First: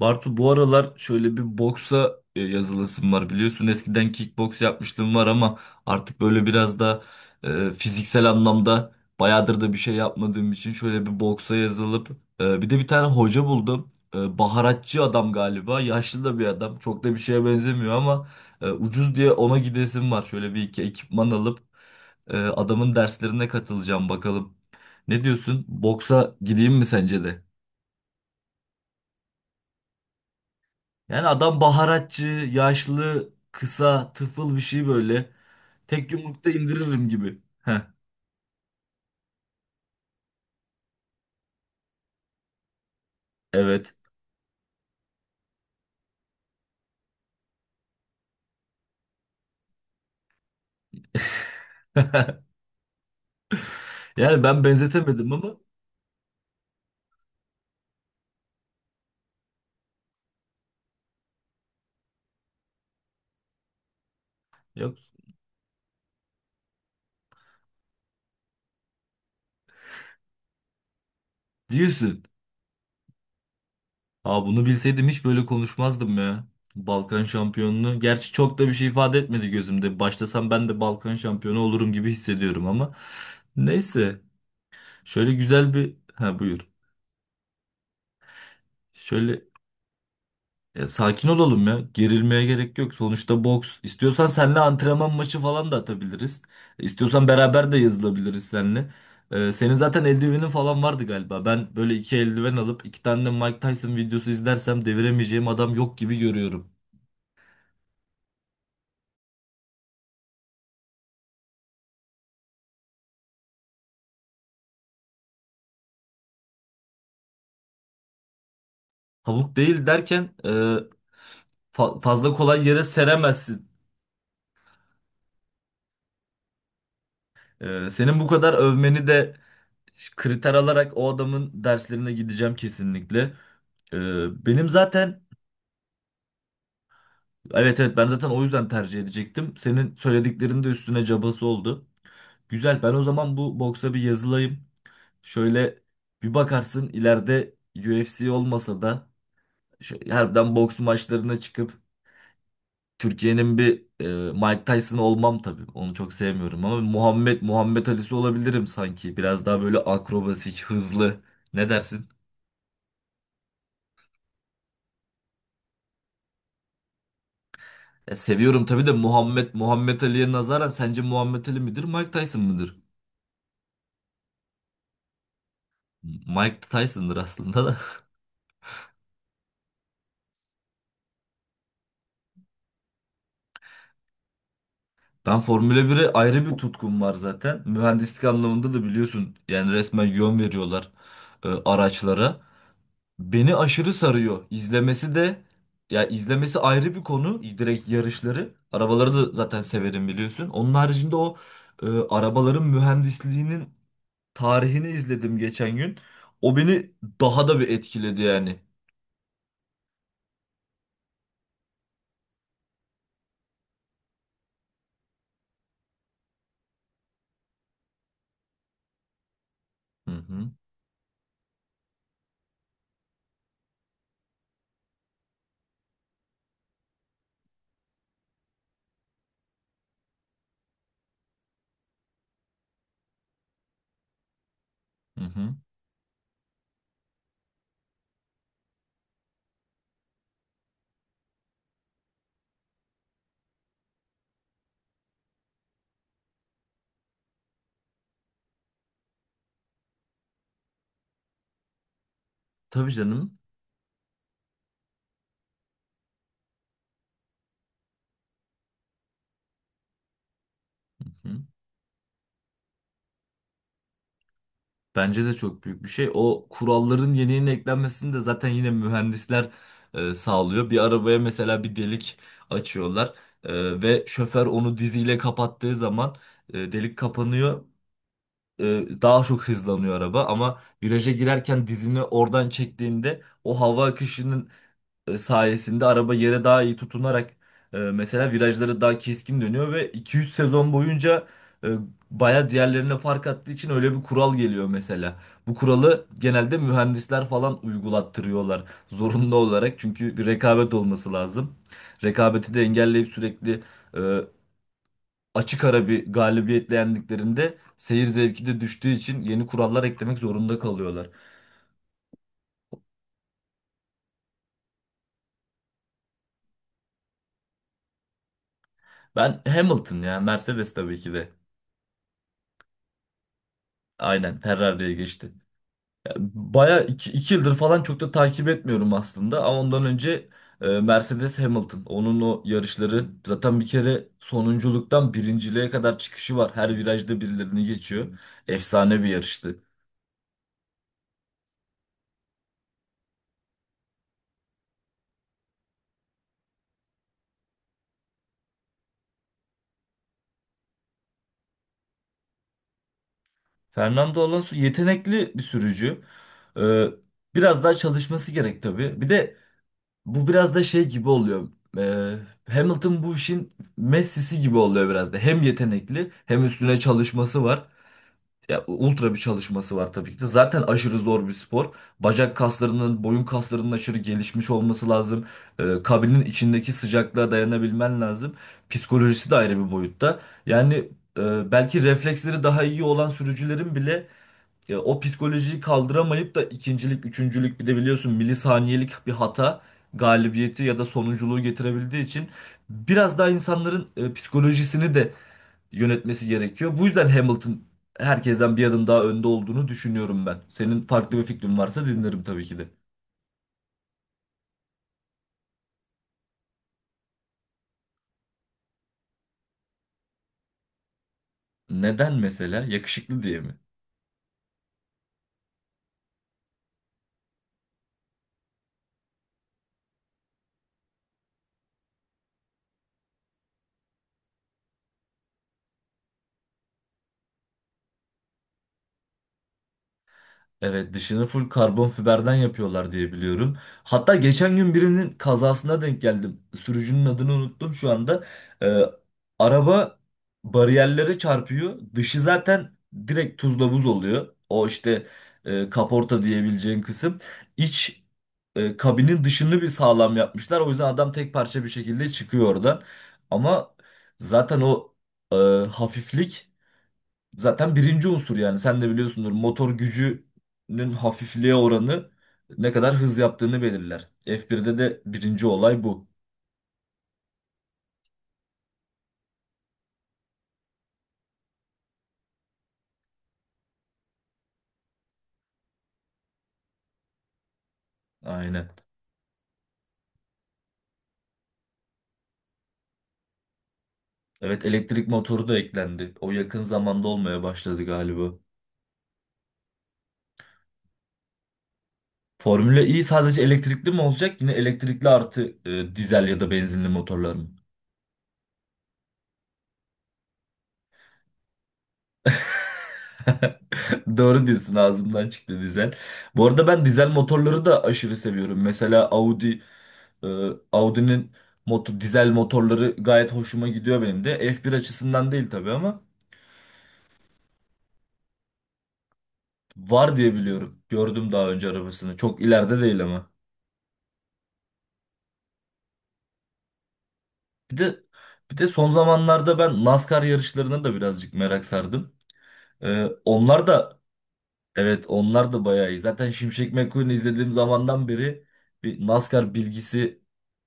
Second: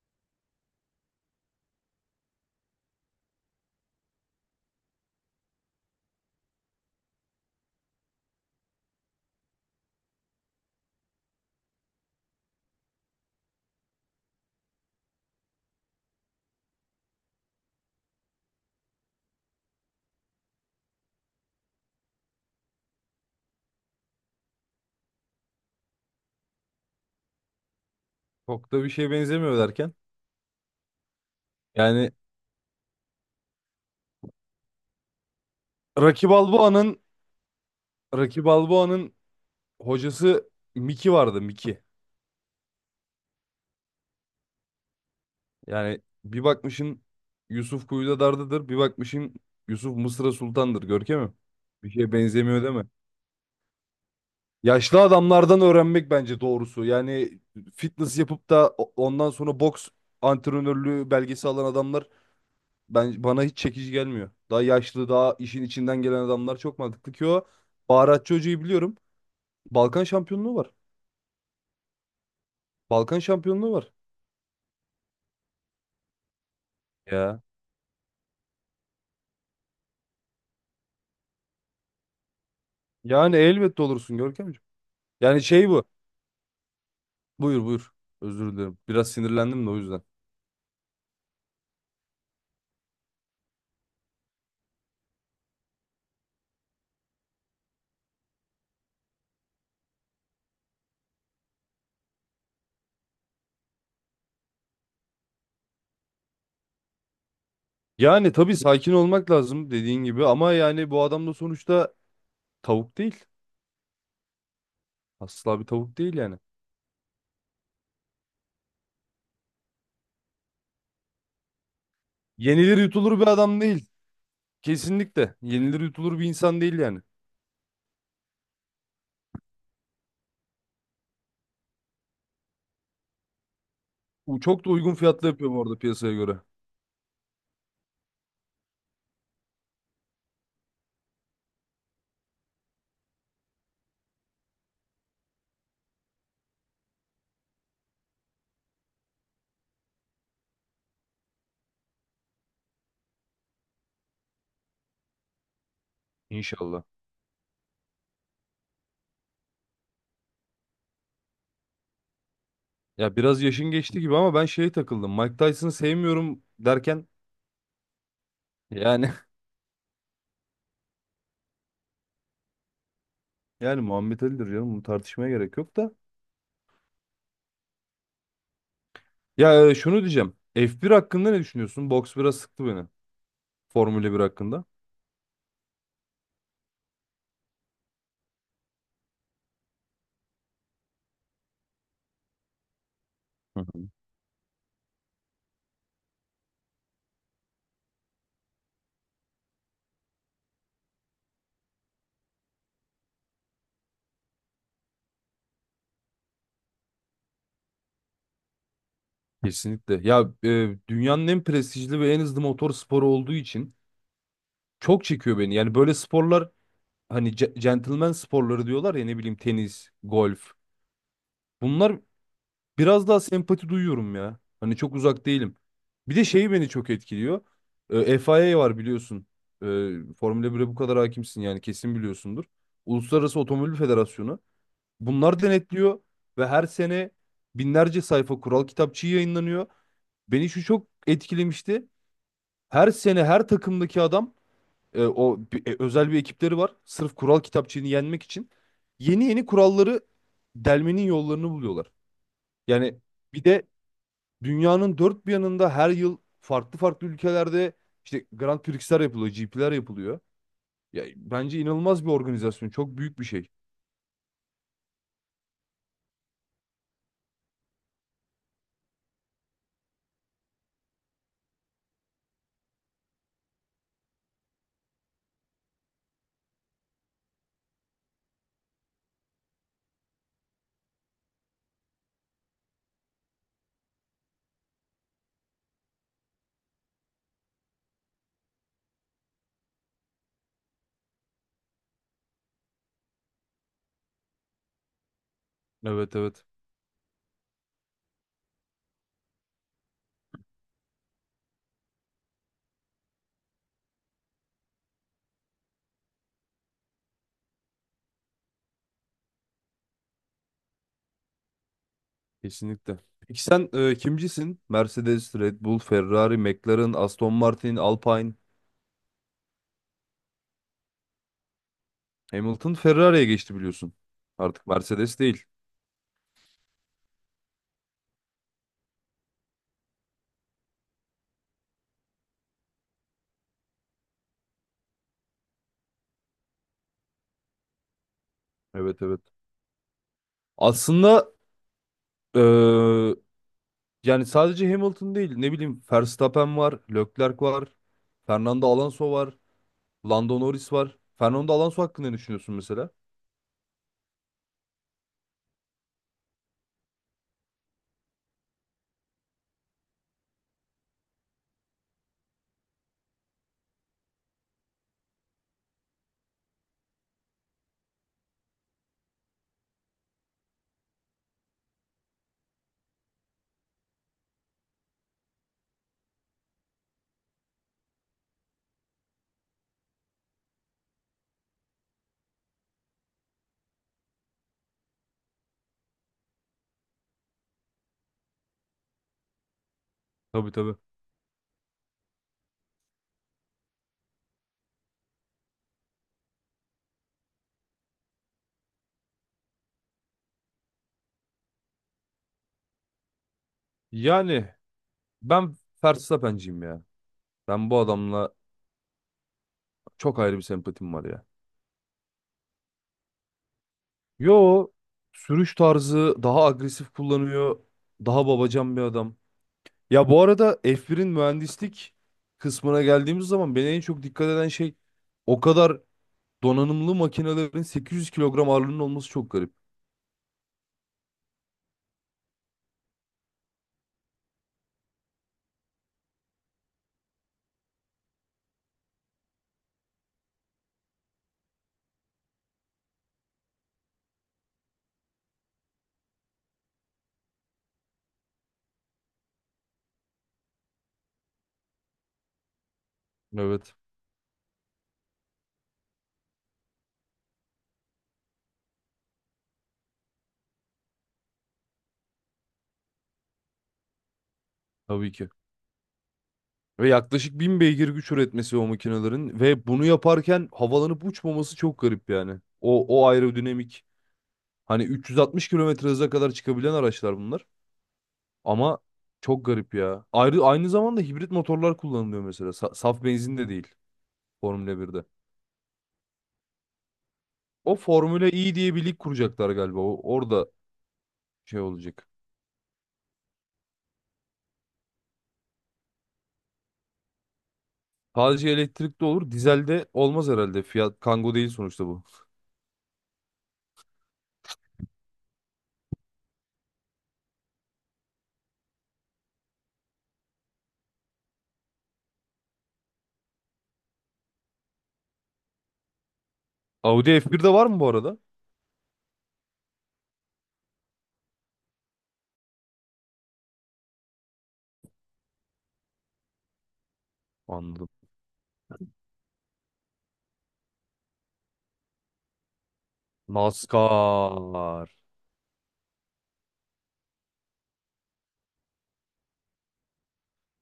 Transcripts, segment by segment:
Bartu, bu aralar şöyle bir boksa yazılasım var, biliyorsun eskiden kickboks yapmışlığım var, ama artık böyle biraz da fiziksel anlamda bayağıdır da bir şey yapmadığım için şöyle bir boksa yazılıp bir de bir tane hoca buldum. Baharatçı adam galiba, yaşlı da bir adam, çok da bir şeye benzemiyor ama ucuz diye ona gidesim var. Şöyle bir iki ekipman alıp adamın derslerine katılacağım bakalım. Ne diyorsun, boksa gideyim mi sence de? Çok da bir şeye benzemiyor derken. Yani adam Yani baharatçı, yaşlı, kısa, tıfıl bir şey böyle. Tek Rocky yumrukta Balboa'nın indiririm gibi. Heh, Rocky Balboa'nın hocası Mickey vardı. evet. Yani bir bakmışın Yusuf Kuyuda Dardı'dır. Bir bakmışın Yusuf Mısır'a Sultan'dır. Görkem'im. Bir şeye benzemiyor değil mi? Yani ben Yaşlı benzetemedim ama adamlardan öğrenmek bence doğrusu. Yani fitness yapıp da ondan sonra boks antrenörlüğü belgesi alan adamlar bana hiç çekici gelmiyor. Daha yok yaşlı, daha işin içinden gelen adamlar çok mantıklı ki o baharatçı hocayı biliyorum. Balkan şampiyonluğu var. diyorsun. Balkan şampiyonluğu var. Aa, bunu bilseydim hiç böyle konuşmazdım ya. Balkan Ya. şampiyonluğu. Gerçi çok da bir şey ifade etmedi gözümde. Başlasam ben de Balkan şampiyonu olurum gibi hissediyorum ama. Yani elbette olursun Neyse. Görkemciğim. Şöyle Yani şey güzel bu. bir... Ha, buyur. Buyur buyur. Özür dilerim. Biraz Şöyle sinirlendim de o yüzden. Ya sakin olalım ya. Gerilmeye gerek yok. Sonuçta boks. İstiyorsan seninle antrenman maçı falan da atabiliriz. İstiyorsan beraber de yazılabiliriz seninle. Senin zaten eldivenin falan vardı galiba. Ben böyle iki eldiven alıp iki tane de Mike Tyson videosu izlersem deviremeyeceğim adam yok gibi görüyorum. Yani tabii sakin olmak lazım dediğin gibi ama yani bu adam da sonuçta tavuk değil. Asla bir tavuk değil yani. Tavuk değil derken fazla kolay Yenilir yere yutulur bir adam seremezsin. değil. Kesinlikle. Yenilir yutulur bir insan değil yani. Senin bu kadar övmeni de kriter alarak o adamın derslerine gideceğim kesinlikle. E, Bu çok benim da uygun zaten fiyatlı yapıyor bu arada piyasaya göre. Evet, evet, ben zaten o yüzden tercih edecektim. Senin söylediklerin de üstüne cabası oldu. Güzel. Ben o zaman bu boksa bir yazılayım. Şöyle bir bakarsın, ileride UFC olmasa da harbiden boks maçlarına çıkıp Türkiye'nin bir Mike Tyson olmam tabii. Onu çok sevmiyorum ama İnşallah. Muhammed Ali'si olabilirim sanki. Biraz daha böyle akrobasik, hızlı. Ne dersin? Ya biraz yaşın geçti gibi ama ben şeye takıldım. Mike Tyson'ı sevmiyorum derken Ya seviyorum tabii de, yani Muhammed Ali'ye nazaran sence Muhammed Ali midir, Mike Tyson mıdır? yani Muhammed Ali'dir canım. Bunu tartışmaya gerek yok da. Mike Tyson'dır aslında. Ya şunu diyeceğim. F1 hakkında ne düşünüyorsun? Box biraz sıktı beni. Formula 1 hakkında. Ben Formula 1'e ayrı bir tutkum var zaten. Mühendislik anlamında da biliyorsun, yani resmen yön veriyorlar araçlara. Beni Hı aşırı hı. sarıyor. İzlemesi de, ya izlemesi ayrı bir konu. Direkt yarışları. Arabaları da zaten severim, biliyorsun. Onun haricinde o arabaların mühendisliğinin tarihini izledim geçen gün. O beni daha da bir etkiledi yani. Kesinlikle. Ya dünyanın en prestijli ve en hızlı motor sporu olduğu için çok çekiyor beni. Yani böyle sporlar hani gentleman sporları diyorlar ya ne bileyim tenis, Hı hı, golf. Bunlar biraz daha sempati duyuyorum ya. Hani çok uzak değilim. Bir de şeyi beni çok etkiliyor. FIA var biliyorsun. E, Formula 1'e bu kadar hakimsin yani kesin biliyorsundur. Uluslararası Otomobil Federasyonu. hı Bunlar hı. denetliyor ve her sene binlerce sayfa kural kitapçığı yayınlanıyor. Beni şu çok etkilemişti. Her sene her takımdaki adam özel bir ekipleri var. Sırf kural kitapçığını yenmek için yeni yeni kuralları delmenin yollarını buluyorlar. Tabii Yani canım. bir de dünyanın dört bir yanında her yıl farklı farklı ülkelerde işte Grand Prix'ler yapılıyor, GP'ler yapılıyor. Ya, Hı. bence inanılmaz bir organizasyon. Çok büyük bir şey. Bence de çok büyük bir şey. O kuralların yeni yeni eklenmesini de zaten yine mühendisler sağlıyor. Bir arabaya mesela bir delik açıyorlar ve şoför onu diziyle kapattığı zaman delik kapanıyor. E, Daha çok hızlanıyor araba, ama viraja girerken dizini oradan çektiğinde o hava akışının sayesinde araba yere daha iyi tutunarak mesela virajları daha keskin dönüyor ve 200 sezon boyunca e, baya diğerlerine fark attığı için öyle bir kural geliyor mesela. Bu kuralı Evet, evet. genelde mühendisler falan uygulattırıyorlar zorunlu olarak, çünkü bir rekabet olması lazım. Rekabeti de engelleyip sürekli e, açık ara bir galibiyetle yendiklerinde seyir zevki de düştüğü için yeni kurallar eklemek zorunda kalıyorlar. Kesinlikle. Peki sen kimcisin? Mercedes, Red Bull, Ferrari, McLaren, Aston Martin, Alpine. Ben Hamilton ya, Mercedes tabii ki de. Hamilton Ferrari'ye geçti biliyorsun. Aynen, Artık Ferrari'ye Mercedes geçti. değil. Baya iki yıldır falan çok da takip etmiyorum aslında, ama ondan önce Mercedes Hamilton, onun o yarışları zaten, bir kere sonunculuktan birinciliğe kadar çıkışı var, her virajda birilerini geçiyor, efsane Evet, bir evet. yarıştı. Aslında eee, yani sadece Hamilton değil ne bileyim Verstappen var, Leclerc var, Fernando Alonso var. Lando Norris var. Fernando Alonso hakkında ne düşünüyorsun mesela? Fernando Alonso yetenekli bir sürücü. E, Biraz daha çalışması gerek tabii. Bir de bu biraz da şey gibi oluyor. E, Hamilton bu işin Messi'si gibi oluyor biraz da, hem yetenekli hem üstüne çalışması var. Ya ultra bir çalışması var tabii ki de. Zaten aşırı zor bir spor. Bacak kaslarının, boyun kaslarının aşırı gelişmiş olması lazım. Kabinin içindeki sıcaklığa dayanabilmen lazım. Psikolojisi de ayrı bir boyutta. Yani belki refleksleri daha iyi olan sürücülerin bile o psikolojiyi kaldıramayıp da ikincilik, üçüncülük, bir de biliyorsun milisaniyelik bir hata Tabii, galibiyeti ya tabii. da sonunculuğu getirebildiği için biraz daha insanların psikolojisini de yönetmesi gerekiyor. Bu yüzden Hamilton herkesten bir adım daha önde olduğunu düşünüyorum ben. Senin farklı bir fikrin varsa dinlerim tabii ki de. Yani ben Verstappen'ciyim ya. Ben bu adamla çok ayrı bir sempatim var ya. Neden mesela? Yakışıklı diye mi? Yo, sürüş tarzı daha agresif kullanıyor. Daha babacan bir adam. Ya bu arada F1'in mühendislik kısmına geldiğimiz zaman beni en çok dikkat eden şey o kadar donanımlı makinelerin 800 kilogram ağırlığının olması çok garip. Evet, dışını full karbon fiberden yapıyorlar diye biliyorum. Hatta geçen gün birinin kazasına denk geldim. Sürücünün adını unuttum şu anda. Ee, Araba bariyerlere çarpıyor. Dışı zaten direkt tuzla buz oluyor. O işte kaporta diyebileceğin kısım. İç kabinin dışını bir sağlam yapmışlar. O yüzden adam tek parça bir şekilde çıkıyor oradan. Ama Evet, zaten o e, hafiflik zaten birinci unsur, yani sen de biliyorsundur, motor gücünün hafifliğe oranı ne kadar hız yaptığını belirler. F1'de de tabii ki. birinci olay bu. Ve yaklaşık 1000 beygir güç üretmesi o makinelerin ve bunu yaparken havalanıp uçmaması çok garip yani. O aerodinamik hani 360 kilometre hıza kadar çıkabilen araçlar bunlar Aynen. ama çok garip ya. Aynı zamanda hibrit motorlar kullanılıyor mesela saf benzin de değil Evet, Formula 1'de. elektrik motoru da eklendi. O yakın zamanda olmaya O başladı galiba. Formula E diye bir lig kuracaklar galiba, orada şey olacak. Formula E sadece elektrikli mi olacak? Yine elektrikli artı dizel ya da benzinli motorlar mı? Sadece elektrikli olur dizelde olmaz herhalde Fiat Kangoo değil sonuçta bu. Doğru diyorsun, ağzımdan çıktı dizel. Bu arada ben dizel motorları da aşırı seviyorum. Mesela Audi. Audi'nin dizel motorları gayet hoşuma gidiyor benim de. F1 açısından değil tabii ama. Audi F1'de var mı bu arada? Var diye biliyorum. Gördüm daha önce arabasını. Çok ileride değil ama. Bir Anladım. de bir de son zamanlarda ben NASCAR yarışlarına da birazcık merak sardım. Onlar da, NASCAR. evet, onlar da bayağı iyi. Zaten Şimşek McQueen'i izlediğim zamandan beri bir NASCAR bilgisi,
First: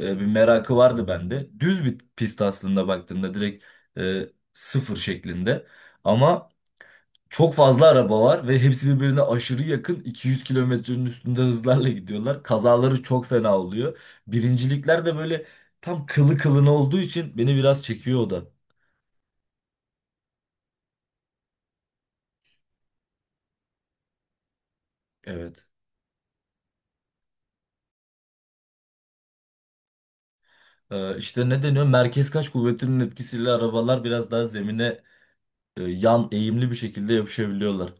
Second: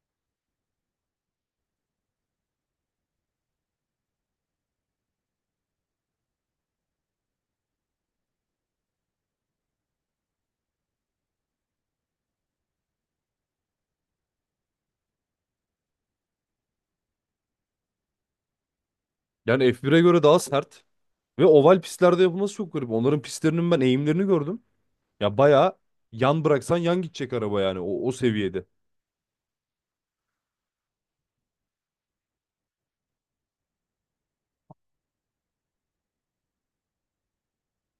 bir merakı vardı bende. Düz bir pist aslında baktığımda, direkt sıfır şeklinde. Ama çok fazla araba var ve hepsi birbirine aşırı yakın, 200 kilometrenin üstünde hızlarla gidiyorlar. Kazaları çok fena oluyor. Birincilikler de böyle tam kılı kılına olduğu için beni biraz çekiyor o da. Yani F1'e göre daha sert ve oval pistlerde yapılması çok garip. Onların pistlerinin ben eğimlerini gördüm. Ya Evet. bayağı yan bıraksan yan gidecek araba yani o seviyede. İşte ne deniyor, merkez kaç kuvvetinin etkisiyle arabalar biraz daha zemine yan eğimli bir şekilde yapışabiliyorlar.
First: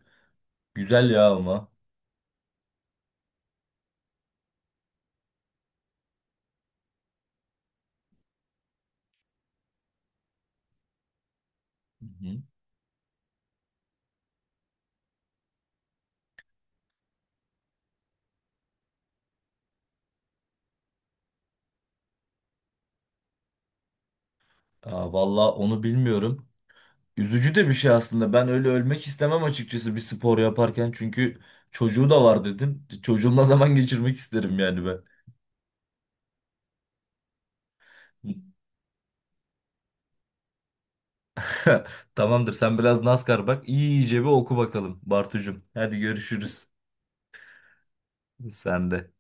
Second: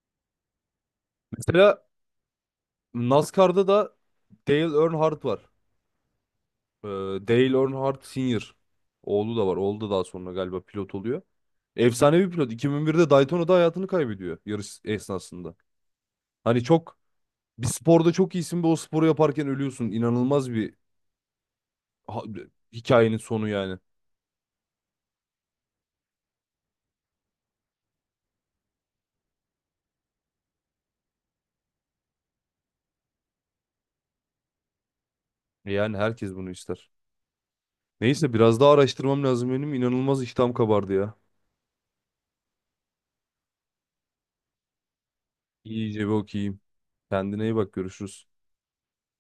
Güzel ya ama. Mesela NASCAR'da da Dale Earnhardt var. Ee, Dale Earnhardt Senior. Oğlu da var. Oğlu da daha sonra galiba pilot oluyor. Hı Efsanevi hı. pilot. 2001'de Daytona'da hayatını kaybediyor yarış esnasında. Hani çok bir sporda çok iyisin ve o sporu yaparken ölüyorsun. İnanılmaz bir ha- hikayenin sonu yani. Aa, valla onu bilmiyorum. Üzücü de bir şey aslında. Ben öyle ölmek istemem açıkçası, bir spor yaparken. Çünkü çocuğu da var dedin. Çocuğumla zaman geçirmek isterim yani ben. Yani herkes bunu ister. Neyse biraz daha araştırmam lazım benim. İnanılmaz iştahım kabardı ya. Tamamdır, sen biraz NASCAR bak. İyice bir oku bakalım Bartucuğum. Hadi İyice bir okuyayım. görüşürüz. Kendine iyi bak, görüşürüz. Sen de.